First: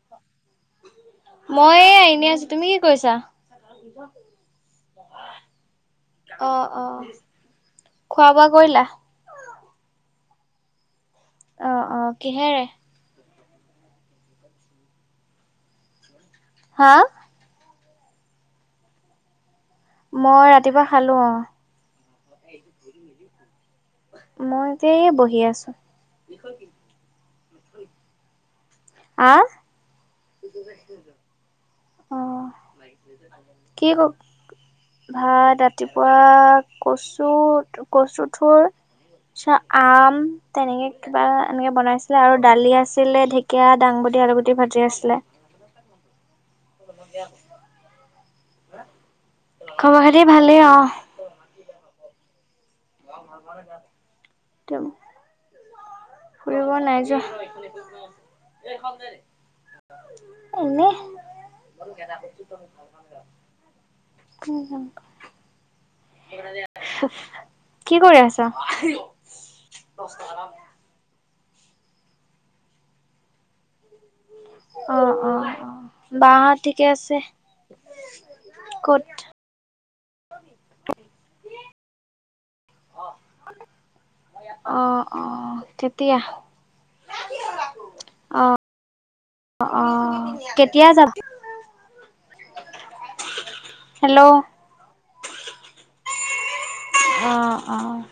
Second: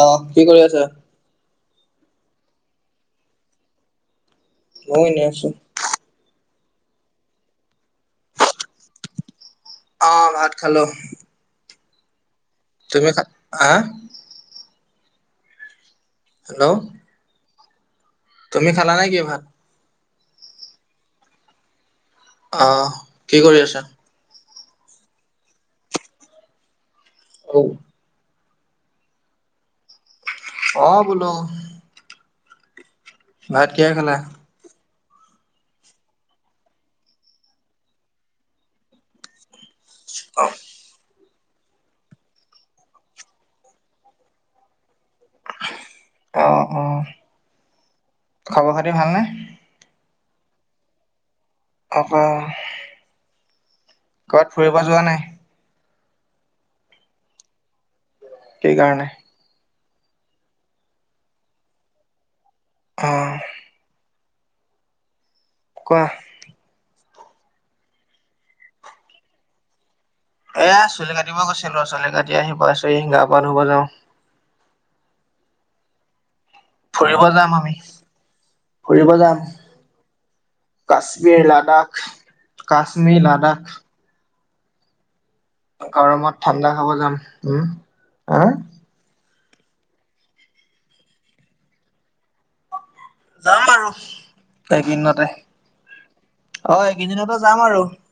আহ কি কৰি আছা মই এনে আছো তুমি কি কৰিছা। ময় এনেই আছো অ', অ খোৱা বোৱা কৰিলা আহ ভাত খালো। অঁ অঁ কিহেৰে তুমি খা হা হেল্ল' হা? তুমি খালা নাই কি ভাত মই ৰাতিপুৱা খালো অ অ কি কৰি আছা। মই এতিয় বহি আছো। অ আহ অ বোলো অ', ভাত কি কিহে খালা ভাত ৰাতিপুৱা কচু কচু থুৰ চা আম তেনেকে। কিবা এনেকে বনাইছিলে আৰু দালি আছিলে। ঢেকীয়া, দাংবদী, আলুগুটি ভাজি আছিলে। [inaudible] অ অ [unintelligible] খবৰ খাতি ভাল নে? খবৰ খাতি ভালেই অ। [unintelligible] [inaudible] ক'বাত ফুৰিব যোৱা নাই? ফুৰিব নাই যোৱা। কি কাৰণে? এনেই। অ [unintelligible] কোৱা? কি কৰি আছা? এয়া চুলি কাটিব গৈছিলো চুলি কাটি আহি পাইছোহি গা পা ধুব যাওঁ। অ অ অ বা হত ফুৰিব যাম আমি ক'ত? ফুৰিব যাম, কা ক্মীৰ লাডাখ কাশ্মীৰ লাডাখ। অঁ। গৰমত ঠাণ্ডা খাব যাম। উম, হা? অ', অ', কেতিয়া যাবি। যাম আৰু হেল্ল', এইকেইদিনতে। অ, এইকেইদিনতে অ', যাম আৰু। অ',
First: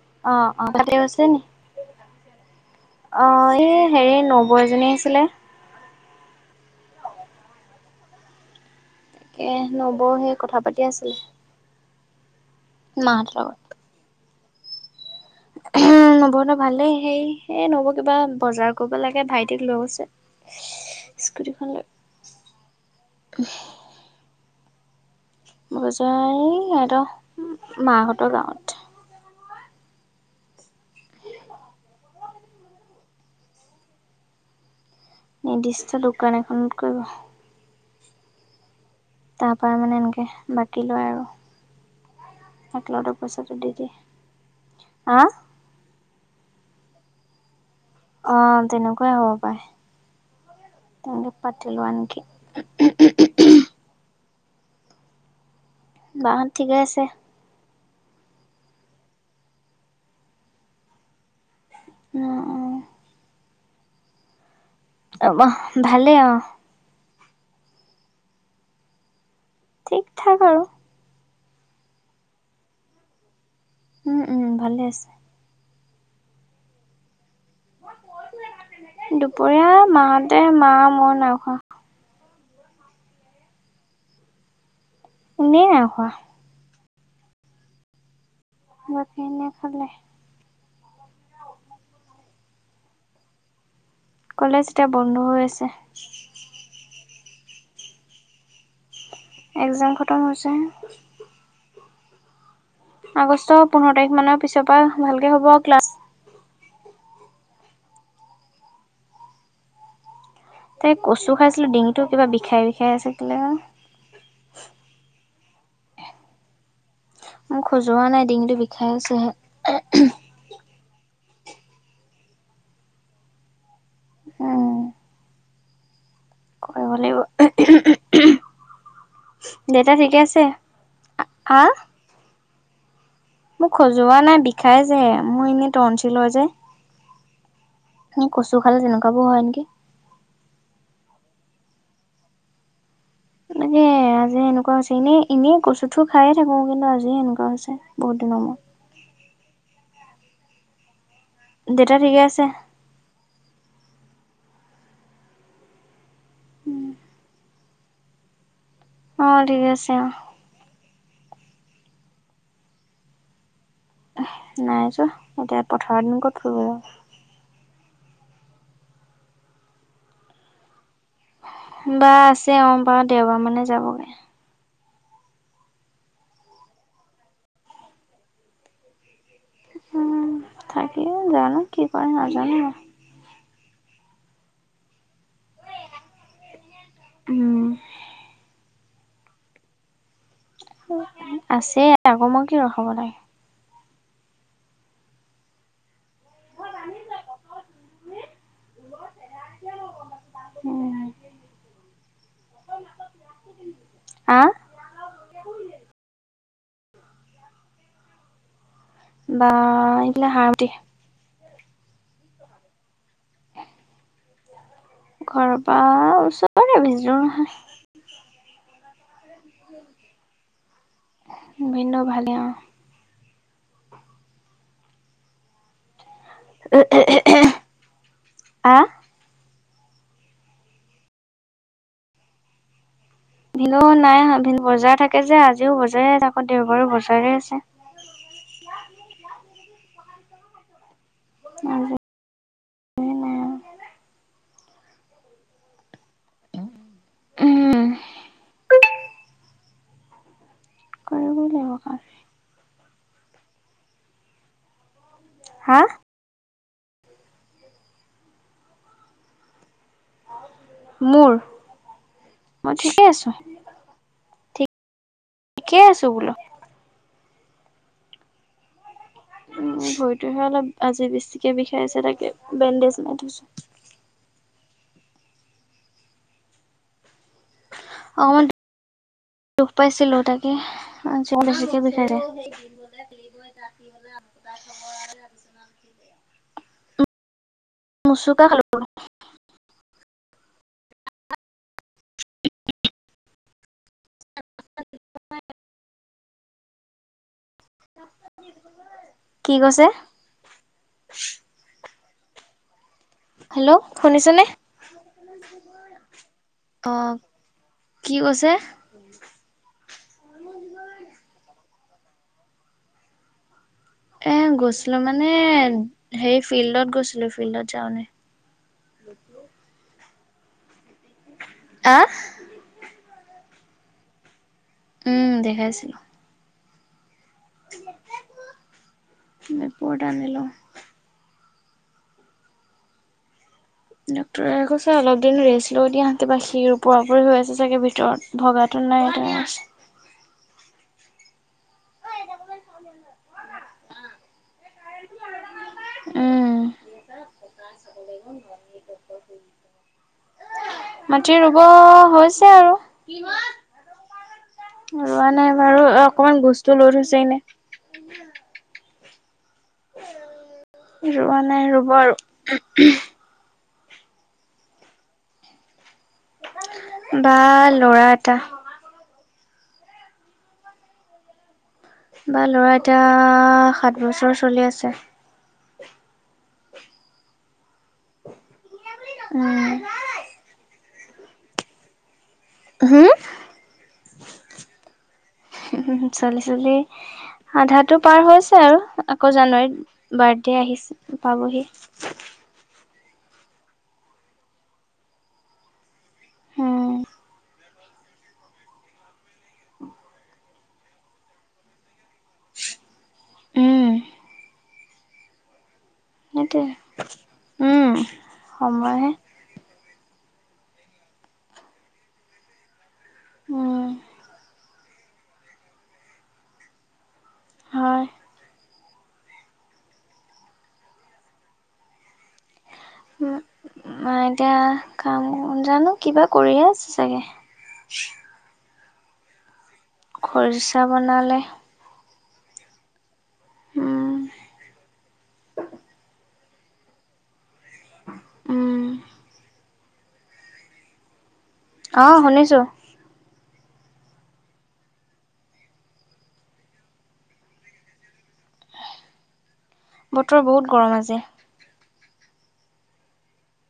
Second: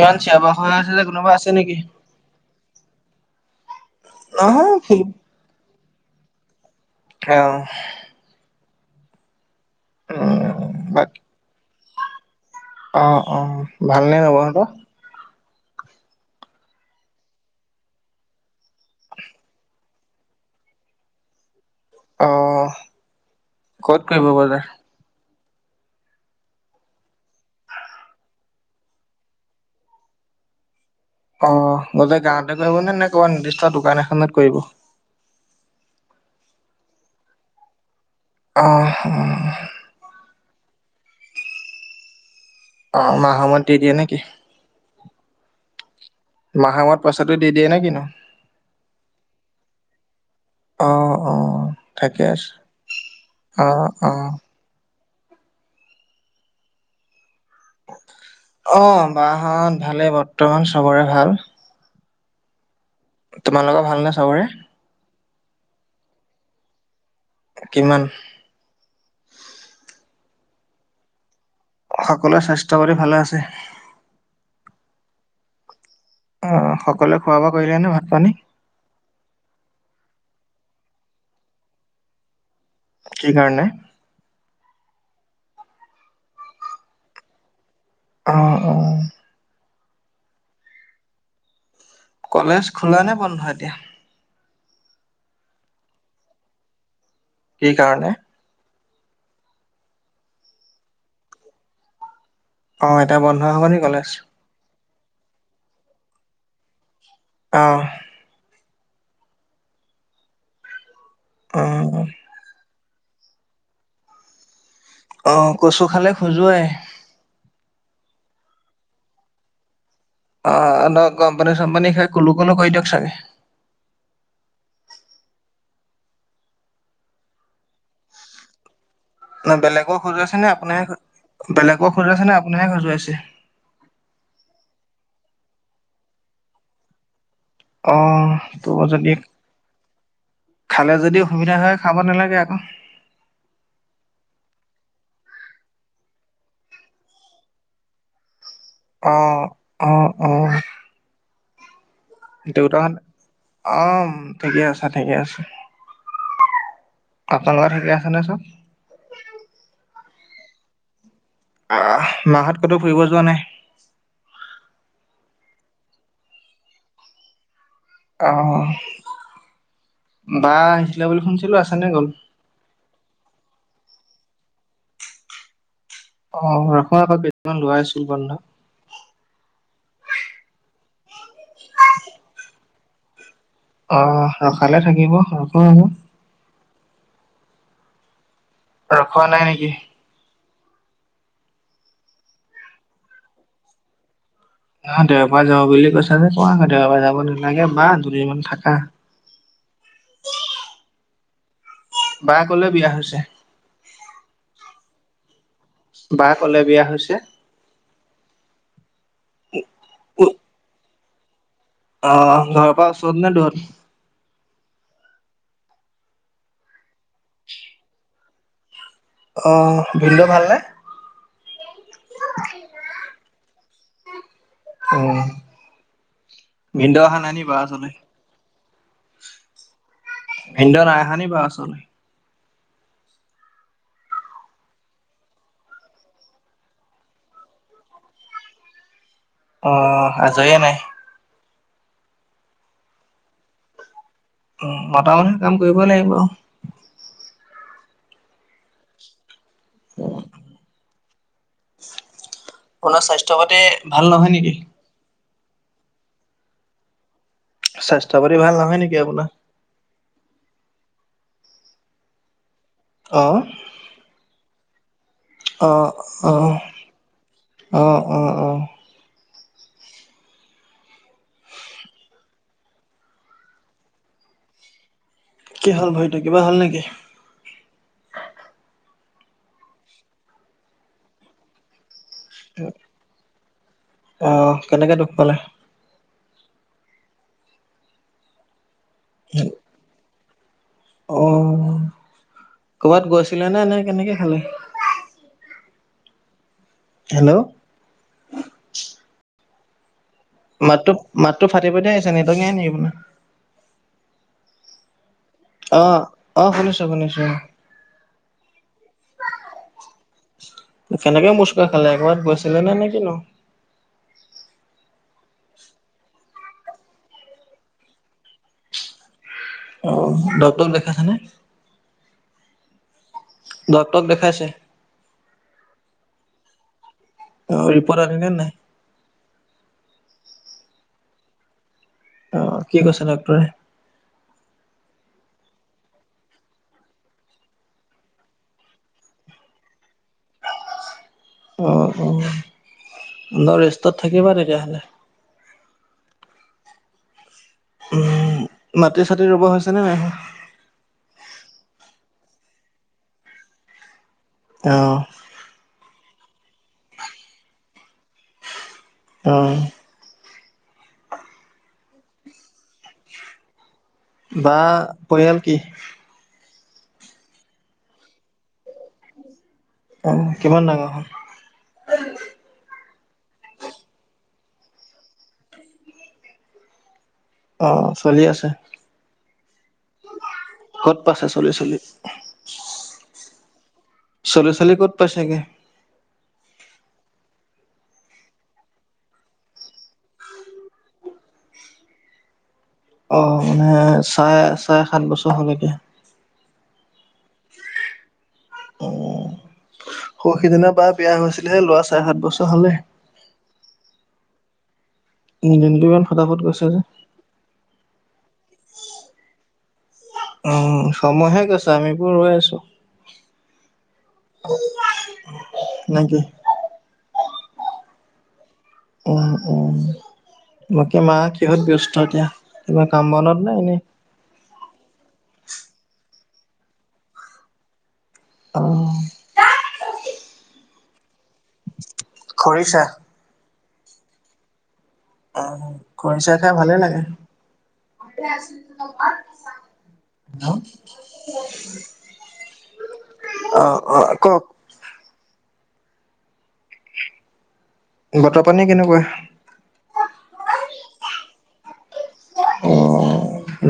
ইমান অ', চিঞৰ-বাখৰ অ', হৈ তাতে আছে যে গৈছে কোনোবা নি? আছে নেকি? অ, এই হেৰি নবৌ নহয় এজনী আহিছিলে। অহ। এহ নবৌ সে কথা পাতি আছিলে। মাহঁতৰ অ-অ ভাল নে নবৌহঁতৰ? [unintelligible] উম নবৌহতৰ ভালেই। হেই এ নবৌ কিবা বজাৰ কৰিব লাগে ভাইটিক লৈ গৈছে। স্কুটিখন লৈ। অ, কত কৰিব বজাৰ? বজাৰ এ সিহঁতৰ মাহঁতৰ গাৱঁত। অহ বজাৰ গাৱঁতে কৰিব নে? নে ক'ৰবাত নিৰ্দিষ্ট দোকান এখনত কৰিব? নিৰ্দিষ্ট দোকান এখনত কৰিব। অহ। তাৰ পৰা মানে এনেকে বাকী লয় আৰু। অ একেলগতে মাহৰ পইচাটো মূৰত দি দিয়ে। নেকি হা? মাহৰ মোৰত পইচাটো দি দিয়ে নে কি? অ, তেনেকুৱাই হ'ব পাৰে। অ তাহাঁত অ পাতি লোৱা ঠিকে আছে নেকি? অ অ বাহঁত ঠিকে আছে? অ, বাহঁত ভালেই, বৰ্তমান চবৰে ভাল। উম অ। তোমালোকৰ ভাল নে চবৰে? আমা ভালেই অহ। কিমান? ঠিক ঠাক আৰু। সকলোৱৰে স্বাস্থ্য কৰি ভালে আছে উম উম ভালে আছে অ সকলোৱে খোৱা বোৱা কৰিলে নে ভাত পানী দুপৰীয়া মাহতে মা মই নাখোৱা কি কাৰণে? এনেই [unintelligible] অ', অ'। বাকেনে খালে। কলেজ খোলা নে বন্ধ এতিয়া? কলেজ এতিয়া বন্ধ হৈ আছে। কি কাৰণে? একজাম খটম হৈছেহে। অ', এতিয়া বন্ধ আগষ্টৰ হ'ব নি পোন্ধৰ কলেজ? তাৰিখ মানৰ পিছৰ পৰা ভালকে হ'ব আৰু ক্লাছ। অহ। তাই কচু খাইছিলো ডিঙিটো অ', কিবা বিষাই বিষাই আছে কেলে বা। অ, কচু খালে খজুৱায়। খজোৱা নাই, ডিঙটো বিষাই আছেহে। অ ন গমপানী চমপানী খাই কুলো কুলো কৈ দিয়ক চাগে। অ। [inaudible] ন দেউতা বেলেগক ঠিকে খজুৱাইছে আছে নে আপুনি বেলেগক খোজুৱাইছে নে আপুনিহে খজুৱাইছে? মোক খজোৱা নাই বিষাইছে হে। মোৰ এনেই টনচিল হয় যে। অ এ কচু খালে তোৰ যদি তেনেকুৱাবোৰ হয় নেকি খালে যদি অসুবিধা হয়। খাব নালাগে আকৌ। মানে আজ যে এনেকুৱা হৈছে এনেই এনেই কচুঠো খাইে থাকো কিন্তু আজিয়ে এনেকুৱা হৈছে বহুত দিনৰ মই অ অ অ [inaudible] আছে দেউতাহতে অম ঠিকে আছো ঠিকে আছে আপোনালোকৰ থাকে আছেনে চব অ ঠিক আছে অ আহ মাহত কতো ফুৰিব যোৱা নাই নাই চোৱা এতিয়া পথাৰৰ দিন ক'ত ফব আহ বাই বা আছে অম পাৰ দেওবাৰ মানে যাবগৈ আহ ৰাখো আকৌ কেইটান লোৱাই আছো বন্ধা উম থাকি জানো কি কৰে নাজানো? আহ ৰখালে থাকিব ৰখো আৰু উম ৰখোৱা নাই নেকি? আছে আকৌ মই কি ৰখাব লাগে অ দেওবাৰাৰে যাওঁ বুলি কৈছা যে কোৱা আকৌ দেওৰ পৰা যাব নালাগে বা দুদিনমান থাকা উম। বায় কলে বিয়া হৈছে? আহ বা কলে বিয়া হৈছে বা এতিয়া শান্তি আহ ঘৰৰ পৰা ওচৰত নে দূৰত ঘৰ পৰা ওচৰে বিজোৰ নহয় অ ভিনদেউ ভালনে? ভিনডেই ভালে? উ ভিনদেউ নাই নি বা উছলে আ ভিনদেউ নাই অহা নি বা উচলে ভিনদেউ নাই অহা বজাৰ থাকে যে আজিও বজাৰে থাকো দেওবাৰো বজাৰে আছে [inaudible] অ আজৰি নাই উ হো উম উ মতা মানুহে কাম কৰিবই লাগিব আৰু উম কৰিব লাগিব কাম চবতে ভাল নহয় নেকি হা স্বাস্থ্য প্ৰতি ভাল নহয় নেকি আপোনাৰ মোৰ মই ঠিকেই আছো ঠিকে আহ আছো বোলো আহ আহ অ অ উ ভৰিতোহে অলপ আজি বেছিকে বিষাই আছে তাকে বেণ্ডেজ লগাথৈছো [inaudible] কি হল ভৰিতো কিবা হ'ল নেকি অকমান দুখ পাইছিলো তাকে আজিকে বিষাই থাকে আহ কেনেকে দুখ পালে মচুকা খালো হেই অ কৰ'বাত গৈছিলে নে নে কেনেকে খালে হেল্ল' কি কৈছে মাতটো মাতটো ফাটি ফাটি আহিছে নেটক নাই নেকি আপোনাৰ হেল্ল' শুনিছনে আহ আহ শুনিছো শুনিছো কি কৈছে কেনেকে মুচকা খালে কবাত গৈছিলে নে নে কিনো এ গৈছিলো মানে হেই ফিল্ডত গৈছিলো ফিল্ডত যাওঁনে দেখিলো অ ডক্টৰ দেখাই আছে নে হা ডক্টৰ দেখাই ছে উম দেখাইছো অ ৰিপট আনিনে নাই ৰিপট আনিলোঁ অ কি কৈছে ডক্টৰে ডক্টৰে কৈছে অলপ দিন ৰেষ্ট লৈ দিয়া কিবা শিৰ ওপওপ হৈ আছে চাগে ভিতৰত ভগা টো [unintelligible] অঁ অঁ ৰেষ্টত থাকিবা তেতিয়াহ'লে উম মাটি চাটি ৰুব হৈছে নে নাই হোৱা? মাটি ৰুব হৈছে হে আৰু অ', ৰোৱা নাই বাৰু অ অকমান বস্তু লৈ থৈছে নে অ ৰোৱা নাই ৰুব আৰু বা পৰিয়াল কি বা ল'ৰা এটা অ কিমান ডাঙৰ হল বা ল'ৰা এটা সাত বছৰ চলি আছে। অ চলি আছে, উম কত পাইছে চলি চলি? হুম, চলি চলি ক'ত পাইছেগে? চলি চলি আধাটো পাৰ হৈছে আৰু আকৌ জানুৱাৰীত বাৰ্থডে আহিছে পাবহি। [inaudible] অ মানে চাৰে চাৰে সাত বছৰ হ'লকে। হুম। উম, সৰু সিদিনা বা বিয়া হৈছিলেহে লৰা চাৰে সাত বছৰ হলে। উম। উম উম। সেইটোয়ে, উম সময়হে উম সময়হে গৈছে আমিবোৰ ৰৈ আছো। উম নে কি? হয়। উম উম, বাকী মা কিহত ব্যস্ত এতিয়া? কিবা কাম বনত নে এনেই? উম এতিয়া কাম জানো কিবা কৰিয়ে আছে চাগে। অ। খৰিচা বনালে? খৰিছা? উম। আহ খৰিচাই খাই ভালেই লাগে। উম হেল্ল! অহ শুনিছো। অ অ কওক? বতৰ পানী কেনেকুৱা? বতৰ বহুত গৰম আছে।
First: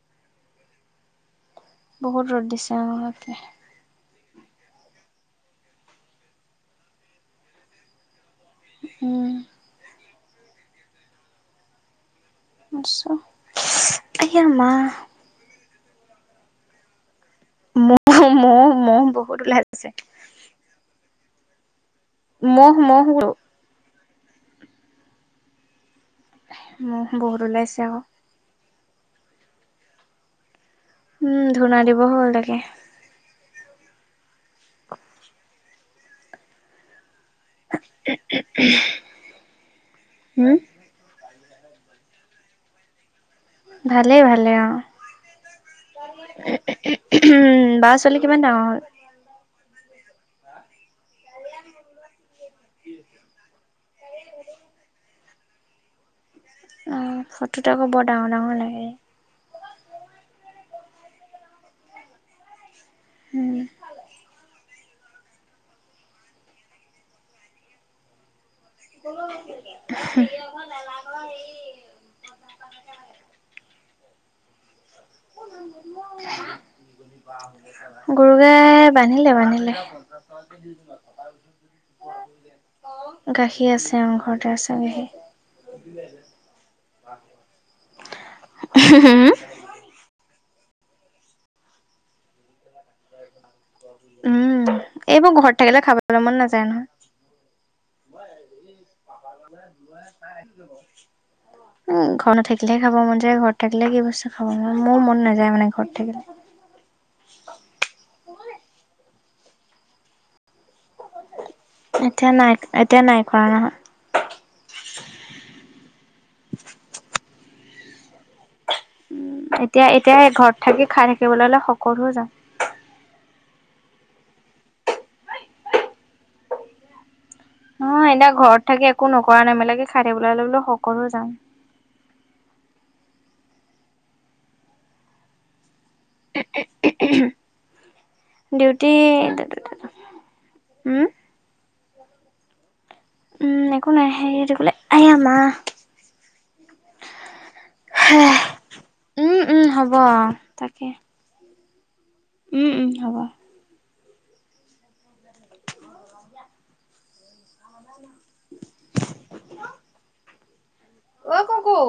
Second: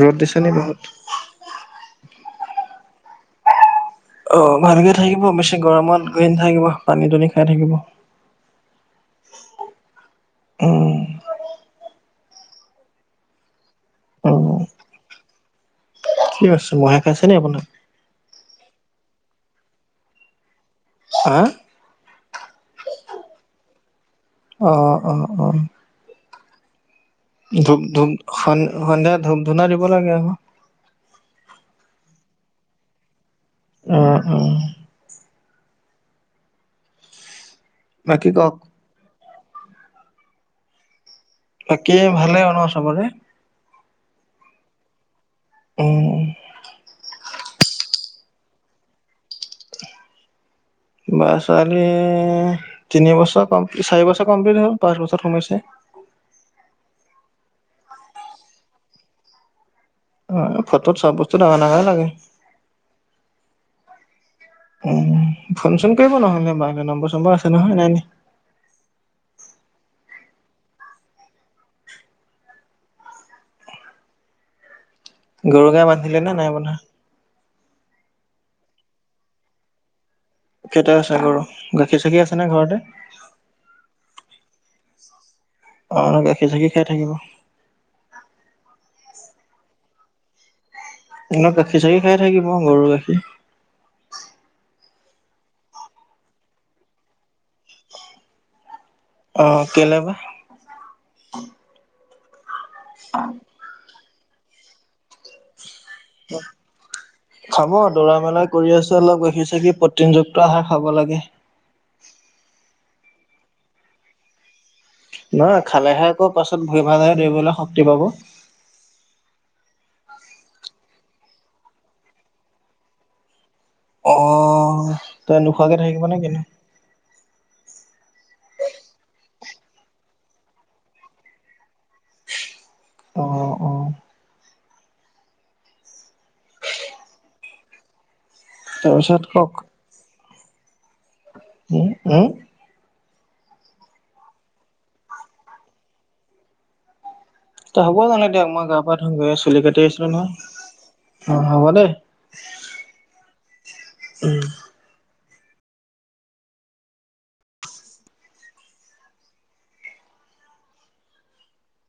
ৰ'দ দিছে নি বহুত? বহুত ৰ'দ দিছে আৰু তে। অ ভালকে থাকিব, বেছি গৰমত গৈ নাথাকিব পানী দুনি খাই থাকিব। উম। উম। আচ্ছা, ইচ উম আয়ামা। কি কৰিছ মহে খাইছে নি আপোনাক? মহ মহ মহ বহুত ওলাই আছে। হা! ম'হ ম'হ গ অহ অ অ। মহ বহুত ওলাইছে ধূপ -, আকৌ। স -সন্ধিয়া ধূপ- ধূনা দিব লাগে আক। উম, ধুনা দিব হল তাকে। আহ উম। বাকী কওক? হুম। বাকী ভালে আৰু চবৰে? ভালেই ভালে অ। উম উম বা ছোৱালী কিমান ডাঙৰ হ'ল? বা ছোৱালী তিনিবছৰ কমপ্লি চাৰিবছৰ কমপ্লিট হ'ল পাঁচ বছৰত সোমাইছে। অ ফটোটো আকৌ বৰ ডাঙৰ -ডাঙৰ লাগে। অ ফটোত চব বস্তু ডাঙৰ -ডাঙৰে লাগে। হুম। উম ফোন-চোন কৰিব নহ'লে নাম্বৰ-চাম্বৰ আছে নহয় নাই নে। [unintelligible] গৰু গাই বান্ধিলে নে নাই বন্ধা? খৰু গাই বান্ধিলে বান্ধিলে। কেইটা আছে গৰু গাখীৰ চাখি আছে নে ঘৰতে? গাখীৰ আছে অ ঘৰতে আছে গাখীৰ। অ গাখীৰ চাখি খাই থাকিব। হমঁ। দিনত গাখীৰ-চাখী খাই থাকিব গৰু গাখীৰ। উমঁ। এইবোৰ ঘৰত থাকিলে খাবলৈ মন নাযায় নহয়। অ', কেলে বা? উমঁ ঘৰত নাথাকিলে- খাব মন যায়, ঘৰত থাকিলে যি বস্তু খাব মন মোৰ মন নাযায় মানে ঘৰত। থাকিলে। খাব দৰা মেলা- কৰি আছে অলপ দেখিছে কি প্ৰটিনযুক্ত আহাৰ খাব লাগে। এতিয়া নাই এতিয়া নাই কৰা নহয়। নাই খালেহে আকৌ পাছত ভৰি ভালদৰে দৌৰিবলৈ শক্তি পাব এতিয়া এতিয়া ঘৰত থাকি খাই থাকিবলৈ হ'লে হকত হৈ যাম। অ', তই নোখোৱাকে থাকিবা নে কিনু? নহয় এতিয়া ঘৰত থাকি একো নকৰা-নেমেলেকে খাই থাকিলে হকতেই হৈ যাম। অঁ অঁ। ডিউটি- তাৰপিছত কওক? উমঁ। উমঁ উমঁ। উমঁ একো নাইহে কলে আয়া মা। এতিয়া হ'ব জানো দিয়া মই গা পৰা ধূগৈ উম চুলি উম কাটি হ'ব আহিছিলো নহয় অঁ হ'ব দেই। উমঁ উমঁ হ'ব। উম'। অই কু কু।